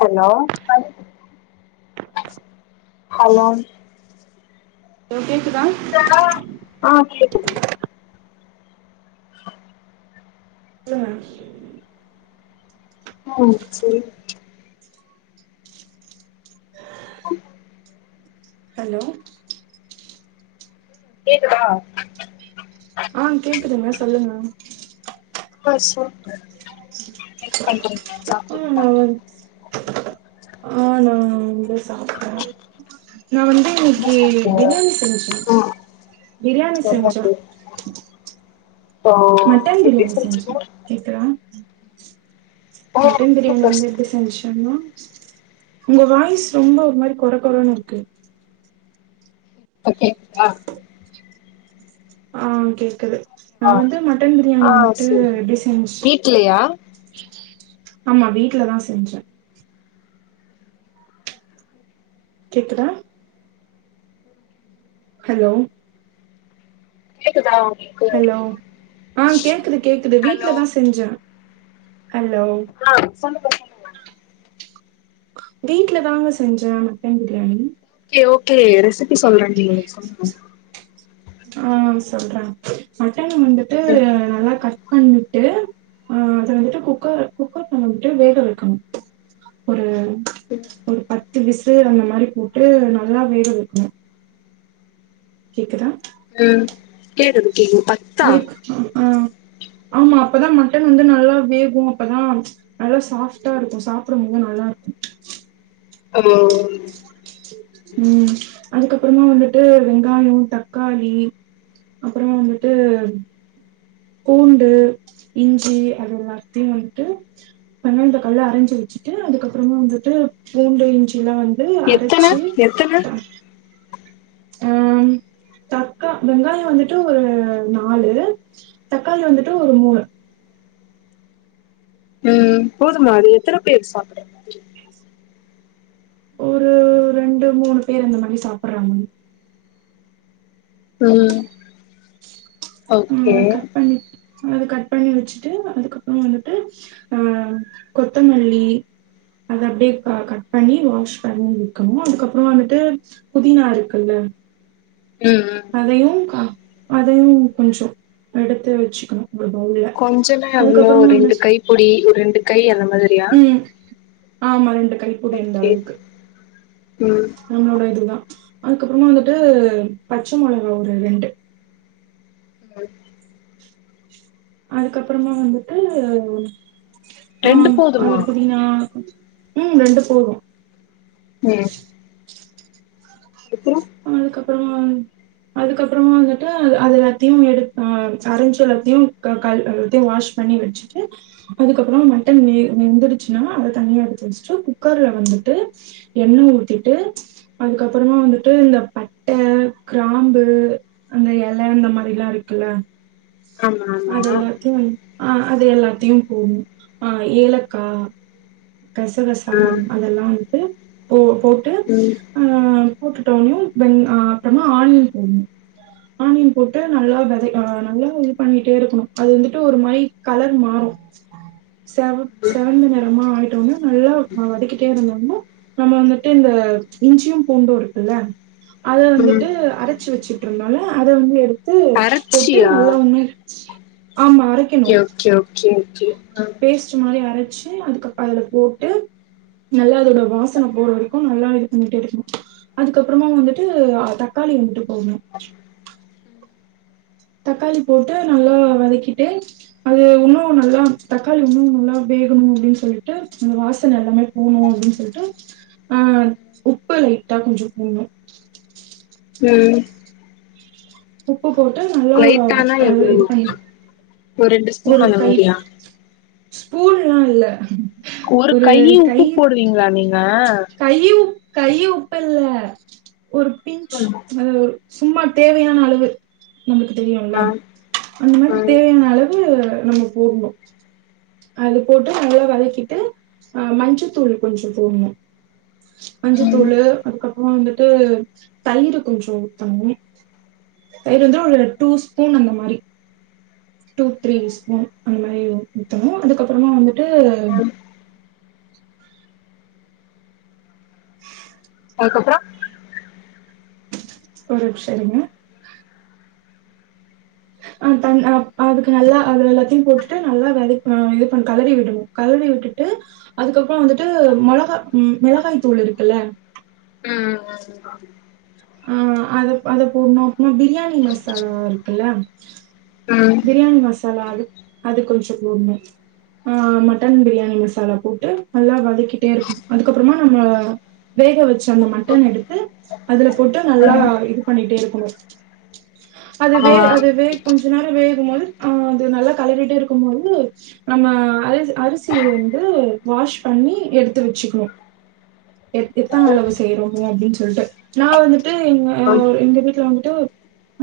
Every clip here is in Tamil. ஹலோ யாரு ஹலோ ஹலோ கேக்குதா [unintelligible] ஆ கேக்குது [inaudible] உம் உம் சேரி [inaudible] ஹலோ கேக்குதா ஆ கேக்குதுங்க சொல்லுங்க [unintelligible] சொல்லு என்ன பண்றீங்க சாப்டிங்லா உம் ஸ் ஆ நாவந்து நான் வந்து என்ன இன்னைக்கு சாப்ட்டீங்க பிரியாணி செஞ்சேன் ம் பிரியாணி செஞ்சோம் சப்பாத்தி ஓ மட்டன் எப்டி பிரியாணி செஞ்சே செஞ்சீங்க கேக்குதா ஓ மட்டன் பிரியாணி சூப்பர் வந்து எப்டி சூப்பர் செஞ்சு [unintelligible] உங்க வாய்ஸ் ரொம்ப ஒரு மாரி குற குறன்னு இருக்கு ஓகே ஆ ஆ கேக்குது நா ஆ வந்து மட்டன் பிரியாணி வந்துட்டு எப்டி செஞ் இல்லயா ஆமா வீட்ல தா செஞ்சே கேக்குதா ஹலோ கேக்குதா [unintelligible] ஹலோ ஆ கேக்குது கேக்குது ஹலோ வீட்ல தா செஞ்சே ஹலோ ஆ செல்லுங்க வீட்ல தாங்க செஞ்சே mutton biryani okay okay recipe சொல்றேன் நீங்க சொ ஆ சொல்றேன் மட்டன் வந்துட்டு நல்லா கட் பண்ணிட்டு அ அத வந்துட்டு குக்கர் குக்கர் நம்ம வந்துட்டு வேக வைக்கணும் ஒரு ம் ஒரு பத்து விசில் அந்த மாரி போட்டு நல்லா வேக வைக்கணும் கேக்குதா உம் கேக்குது கேக்குது [unintelligible] ஐக் ஆ ஆமா அப்பதா மட்டன் வந்து நல்லா வேகும் அப்பதா நல்லா சாஃப்ட்டா இருக்கும் சாப்டும்போது நல்லா இருக்கும் ஹலோ ம் அதுக்கப்பறமா வந்துட்டு வெங்காயோ தக்காளி அப்பறமா வந்துட்டு பூண்டு இஞ்சி அது எல்லாத்தையு வந்துட்டு வெங்காயோ தக்காளிலா அரைஞ்சி வச்சுட்டு அதுக்கப்புறமா வந்துட்டு பூண்டு இஞ்சி எல்லா வந் து எத்தன அரைச்சு எத்தன அம் தக்கா வெங்காயோ வந்துட்டு ஒரு நாலு தக்காளி வந்துட்டு ஒரு மூணு ம் போதுமா அது எத்தன பேரு சாப்புட ஒரு ரெண்டு மூணு பேர் அந்த மாரி சாப்புடுறாங்க ம் ஓகே ம் கட் பண்ணி அத கட் பண்ணி வச்சுட்டு அதுக்கப்புறோ வந்துட்டு அ கொத்தமல்லி அத அப்டியே க கட் பண்ணி வாஷ் பண்ணி வக்கணு அதுக்கப்றமா வந்துட்டு புதினா இருக்குல்ல ம் ம் அதையும் கா அதையும் கொஞ்சொ எடுத்து வச்சுக்கணு அப்றோ தோழி கொஞ்சனா எவ்ளோ ரெண்டு கை புடி ஒரு ரெண்டு கை அந்த மாதிரியா ம் ஆமா ரெண்டு கை ஓகே ம் நம்மளோட இதுதா அதுக்கப்புறமா வந்துட்டு பச்ச மொளகா ஒரு ரெண்டு [unintelligible] அதுக்கப்புறமா வந்துட்டு ஆ ரெண்டு அத போதுமா புதினா ம் ரெண்டு போது ம் எத்துன அதுக்கப்புறமா அதுக்கப்புறமா வந்துட்டு அது அது எல்லாத்தையு எடுத் அ அரைஞ்சு எல்லாத்தையு க கழு க எல்லாத்தையு வாஷ் பண்ணி வச்சுட்டு அதுக்கப்புறோ மட்டன் வெ வெந்துடுச்சுன்னா அத தனியா எடுத்து வச்சுட்டு குக்கர்ல வந்துட்டு எண்ண ஊத்திட்டு அதுகப்புறமா வந்து ட்டு இந்த பட்ட கிராம்பு அந்த எல ஆந்த மாரிலா இருக்குல்ல ஆமா ஆமா அது எல்லாத்தையு ஆ அது எல்லாத்தையு போட்னு ஆ ஏலக்கா கசகசா ம் அதெல்லா வந்ட்டு போ போட் ம் ஆ போட்டுட்டோன்யு வெங் ஆ அப்புறமா ஆனியன் போட்னு ஆனியன் போட்டு நல்லா வெதை அ நல்லா இது பண்ணிட்டே இருக்கணு அது வந்துட்டு ஒரு மாரி கலர் மாறு செவப் செவந்த நிறமா ஆயி ட்டோம்னா நல்லா வ வதக்கிட்டே இருந்தோம்னா நம்ம வந்துட்டு இந்த இஞ்சியும் பூண்டு இருக்குல்ல அத ம் வந்துட்டு அரச்சு வச்சுட்டுருனால அத வந்து எடு து போட்டு அரச்சியா நல்லா ஒன்னே ஆமா அர கே ஓகே ஓகே ஓகே ம் ச்சு மாரி அரச்சு அதுக்கப்ப அதுல போட்டு நல்லா அதோட வாசன போற வரைக்கும் நல்லா இது பண்ணிட்டே இருக்கனு அதுக்கப்புறமா வந்துட்டு தக்காளி வந்துட்டு போடணு தக்காளி போட்டு நல்லா வதக்கிட்டு அது இன்னு அதெல்லா தக்காளி ஒன்னும்ல்லா வேகணு அப்டின்னு சொல்லிட்டு அந்த வாசனை எல்லாமே போணு அப்டின்னு சொல்லிட்டு ஆஹ உப்பை லைட்டா கொஞ்சோ போடணு ம் உப்பு போட்டு நல்லா லைட்டானா கல எவ்ளோ இது பன்னிட்டு ஒரு ரெண்டு ஸ்பூன் ஒரு அந்த கை மாரியா ஸ்பூன்னல்லா ஒரு கைய் உப்பு போடுவீங்களா நீங்க கை உ கை உப்பு இல்ல ஒரு பிஞ்சி ஆமா அத சும்மா தேவையான அளவு நம்மளுக்கு தெரியும்ல ஆ அந்த மாரி ம் தேவையான அளவு நம்ம போடணு அது போட்டு நளா வதக்கிட்டு அ மஞ்சத்தூள் கொஞ்சோ போடணு ம் மஞ்சுத்தூளு அதுக்கப்புற வந்துட்டு தயிரு கொஞ்ச ஊத்தண்ணு தயிருந்தா வந்து ஒரு டூ ஸ்பூன் அந்த மாரி டூ த்ரீ ஸ்பூன் அந்த மாரி ஊத்தணு அதுக்கப்புறமா வந்துட்டு அதுக்கப்பறோ ஒரு நிமிஷ இருங்க அ அ அ அதுக்கு நல்லா அதுல எல்லாத்தையு போட்டுட்டு நல்லா வதக்கி ம் கலறி விடுணு கலறி விட்டுட்டு அதுக்கப்புற வந்துட்டு மொளகா மிளகாய் தூள் இருக்குல்ல ம் ம் ஆ அத அத போட்ணு அப்ம பிரியாணி மசாலா இருக்குல்ல பிரியாணி மசாலா அ அது கொஞ்சோ போடன்னு ஆஹ மட்ட பிரியாணி மசாலா போட்டு நல்லா வதக்கிட்டே இருக்கு அதுக்கப்பறமா நம்ம வேக வச்சு அந்த மட்டன எடுத்து அதுல போட்டு நல்லா இது பண்ணிட்டே இருக்கணு அதுவே ஆ அதுவே கொஞ்சோ நேர வேகு போது ஆஹ அது நல்லா கலறிட்டே இருக்கு போது நம்ம அரி அரிசிய வந்து வாஷ் பண்ணி எடுத்து வச்சுக்கணு எ எத்தன அளவு செய்யறோனு அப்டின்னு சொல்லிட்டு நா வந்துட்டு எங்க அம் எங்க வீட்ல வந்துட்டு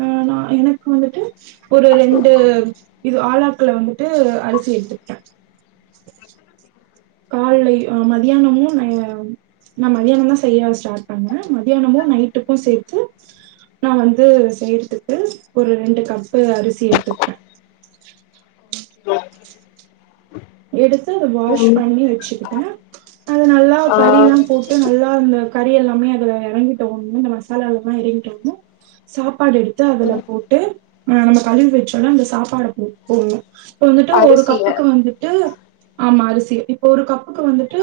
அ நா எனக்கு வந்துட்டு ஒரு ரெண்டு இது ஆலக்குல வந்துட்டு அரிசி எடுத்துட்டே காலையு ஆ மதியானமு நய் நா மத்தியான தா செய்ய ஸ்டார்ட் பண்ணே மத்தியானமு நைட்டுக்கு சேத்து நா வந்து செய்யறதுக்கு ஒரு ரெண்டு கப்பு அரிசி எடுத்துக்கிட்டே எடுத்து அதை வாஷ் ம் பண்ணி வச்சுக்கிட்டே அதை நல்லா ஆ கறி எல்லா போட்டு நல்லா இந்த கறி எல்லாமே அத இறங்கிட்டோணு இந்த மசாலா எல்லாம இறங்கிட்டோணு சாப்பாடு எடுத்து அதல போட்டு நம்ம கலறி வச்சோலஅந்த சாப்பாட போட் போடுணு இப்ப வந்துட்டு ஒரு அரிசிய கப்புக்கு வந்துட்டு ஆமா அரிசி இப்ப ஒரு கப்புக்கு வந்துட்டு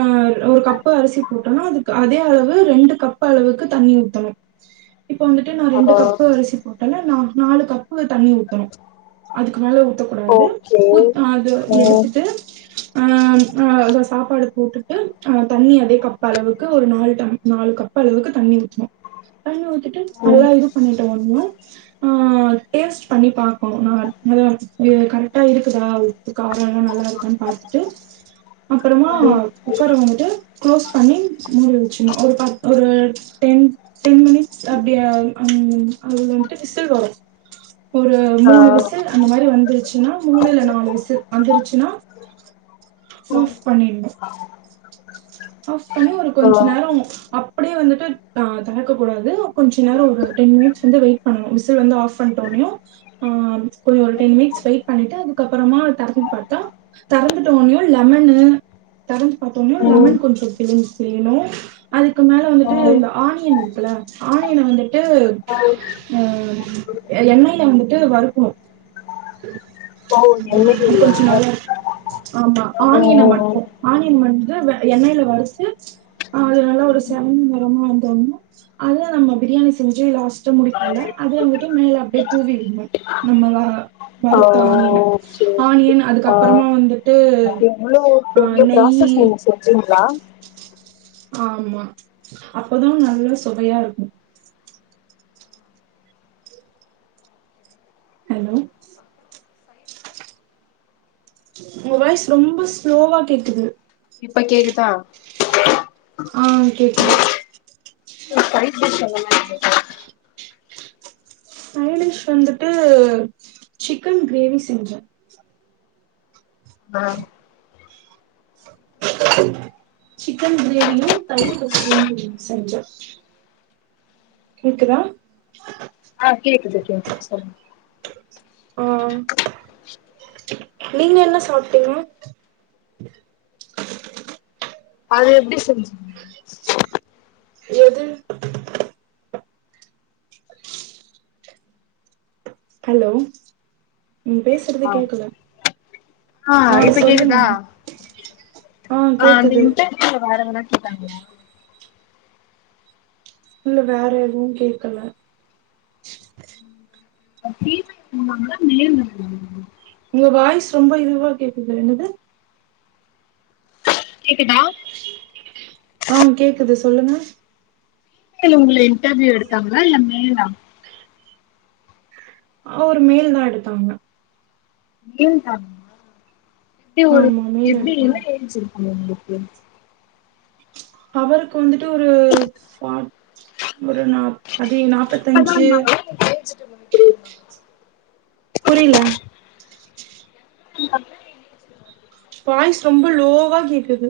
ஆஆ ஒரு கப்பு அரிசி போட்டோனா அதுக்கு அதே அளவு ரெண்டு கப்பு அளவுக்கு தண்ணி ஊத்தணு இப்ப வந்துட்டு நா ரெண்டு ஆ கப்பு அரிசி போட்டன நாலு நாலு கப்பு தண்ணி ஊத்தணு அதுக்கு மேல ஊத்தக்கூடாது ஓகே ஊத் அது ம் எடுத்துட்டு அ அத சாப்பாடு போட்டுட்டு அ தண்ணி அதே கப்ப அளவுக்கு ஒரு நாலு டம் நாலு கப் அளவுக்கு தண்ணி ஊத்தனு தண்ணி ஊத்திட்டு ம் நல்லா இது பண்ணிட்ட [unintelligible] ஆ டேஸ்ட் பண்ணி பாக்கோனு ந [unintelligible] கரெக்டா இருக்குதா உப்பு காரல்லா நல்லா இருக்கனு பாத்துட்டு அப்புறமா ம் குக்கர வந்துட்டு குளோஸ் பண்ணி முடி வச்சுணு ஒரு பத் ஒரு டேன் டென் மினிட்ஸ் அப்டிய அது அது வந்துட்டு விசில் வரு ஒரு ஆ மூணு விசல் அந்த மாரி வந்துருச்சுன்னா மூணு இல்ல நாலு விச ல் வந்துருச்சுனா ஆஃப் பண்ணிட்ணு ஆஃப் பண்ணி ஒரு கொஞ்ச ஆ நேர அப் டியே வந்துட்டு ஆ தெறக்ககூடாது கொஞ்ச நேர ஒரு டென் மினிட்ஸ்ஸு வந்து வெயிட் பண்ணு விசில் வந்து ஆஃப் பண்ட்டோனாயு ஆ ஒரு ஒரு டென் மினிட்ஸ் வெயிட் பண்ணிட்டு அதுக்க அப்புறமா தெரந்து பாத்தா தறந்துட்டோனையோ லெமன்னு தறந்து பாத்தோனோ ம் லெமன் கொஞ்ச பிழிச்சி புழியினு அதுக்கு மேல வந்துட்டு ம் இந்த ஆனியன் இருக்குல ஆனியன வந்துட்டு அ எண்ணெய்ல வந்துட்டு வறுக்குனு ஓ அது எண்ணெய்லயா கொஞ்ச நல்லாரு ஆமா ஆனியன ம் மட்டு ஆனியன் வந்து வெ எண்ணெயில வறுத்து ஆ அது நல்லா ஒரு செம் நேறமா வந்தோன அதுதா நம்ம ப்ரியாணி செஞ்சு லாஸ்ட்ட முடிப்போல அதுல வந்துட்டு மேல அப்டியே தூவி விட்ணு நம்மத ஆ வறுத்த ஆணியன ஓகே ஆணியன் ஆ அதுக்கப்புறமா வந்துட்டு எவ்ளோ அ பெரிய நெய்யி ப்ராசஸ் நீங்க செஞ்சீங்களா ஆமா அப்பதா நல்ல சோவையா இருக்கு ஹலோ உங்க வாய்ஸ் ரொம்ப ஸ்லோவா கேக்குது இப்ப கேக்குதா ஆ கேக்குது [inaudible] சைட் டிஷ் சொல்லுங்க சைட் டிஷ் வந்துட்டு சிக்கன் கிரேவி செஞ்சே ஆ சிக்கன் கிரேவியு தயிர் பச்சடியு [inaudible] செஞ்சோ கேக்குதா ஆ கேக்குது கேக்குது சொல்லுங் ஆ நீங்க என்ன சாப்ட்டீங்க அது எப்டி செஞ்சுங்க எது ஹலோ நீங்க பேசுறதே ஆ கேக்கல ஆ இப்ப சொல்லுங்க கேக்குதா ஆ அந்த இன்டர்வியூல வேற எதுன்ன கேட்டாங்களா இல்ல வேற எதுவு கேக்கல ஆ ஃபீமேல் போனாங்களா மேல் இருந்தாங்களா உங்க வாய்ஸ்ஸு ரொம்ப இதுவா கேக்குது என்னது கேக்குதா ஆ கேக்குது சொல்லுங்க ஃபிமேல் உங்க இடர்வியூ எடுத்தாங்களா இல்ல மேலா ஆ ஒரு மேலுதா எடுத்தாங்க வெயில் காளம் ஆ எப்டி ஒரு ஆமா மேல் எப்டி எடுத்தாங்க எரிஞ்சிருக்கங்க உங்களுக்கு அவருக்கு வந்துட்டு ஒரு [unintelligible] ஒரு நாள் அதை நாப்பத்தஞ்சு யங்கா இருந்தாங்களா இல்ல ஏஜ்டு மாதிரி புரில [inaudible] வாய்ஸ் ரொம்ப லோவா கேக்குது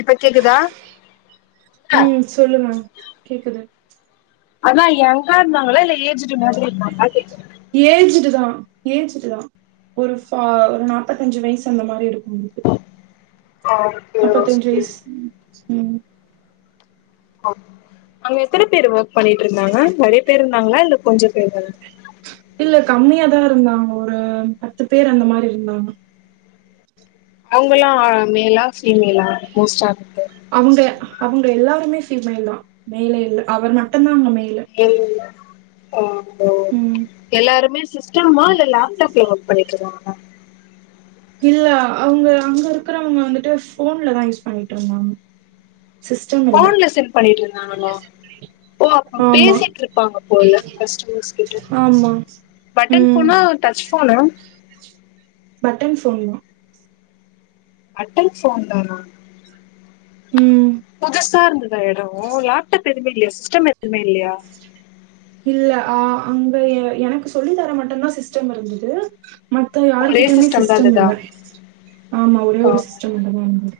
இப்ப கேக்குதா ம் சொல்லுங்க கேக்குது அதா யங்கா இருந்தாங்ளா இல்ல ஏஜ்ட்டு மாதிரி இருந்தாங்ளா கேட் ஏஜ்டு தா ஏஜ்டுதா ஒரு ஃபா நாப்பத்தஞ்சு வயசு அந்த மாரி இருக்கு உங்களுக்கு அ நாப்பத்தஞ்சு வயசு ம் ம் ஒ அங்க எத்தன பேர் ஒர்க் பண்ணிட் இருந்தாங்க நறைய பேர் இருந்தாங்ளா இல்ல கொஞ்ச பேரு தான இல்ல கம்மியாதா இருந்தாங்க ஒரு பத்து பேரு அந்த மாரி இருந்தாங்க அவுங்கலா மெலா ஃபீமெலா மோஸ்டா இருக்கது அவங்க அவுங்க எல்லாருமே ஃபீமெயில்தா மெயிலே இல்ல அவர் மட்டுந்தா அங்க மெய்லு இல்ல ஆ ஓ ம் எல்லாருமே சிஸ்டமா இல்ல லேப்டாப்ல ஒர்க் பண்ணிட்ருந்தாங் இல்ல அவுங்க அங்க இருக்கறவுங்க வந்துட்டு போன்ல தா யூஸ் பண்ணிட்டு இருந்தாங்க சிஸ்டம் இல்ல போன்ல செண்ட் பண்ணிட் இருந்தாங்களா ஓ அப்போ ஆமா பேசிட்ருப்பாங்க போல கஸ்ட்டமர்ஸ் கிட்ட ஆமா பட்டன் ம் போனா டச் போனா பட்டன் போன்தா பட்டன் போன் தானா ம் புதுசா இருந்துதா எடோ லேப்டப் எதுமே இல்லியா சிஸ்டம் எதுமே இல்லையா இல்ல ஆ அங்க என எனக்கு சொல்லி தர மட்டுந்தா சிஸ்டம் இருந்துது மத்த ஒரே யார்கிட்டயுமே தா சிஸ்டம் இல்ல இருந்ததா ஆமா ஒரே ஒரு சிஸ்டம் மட்டு இருந்தது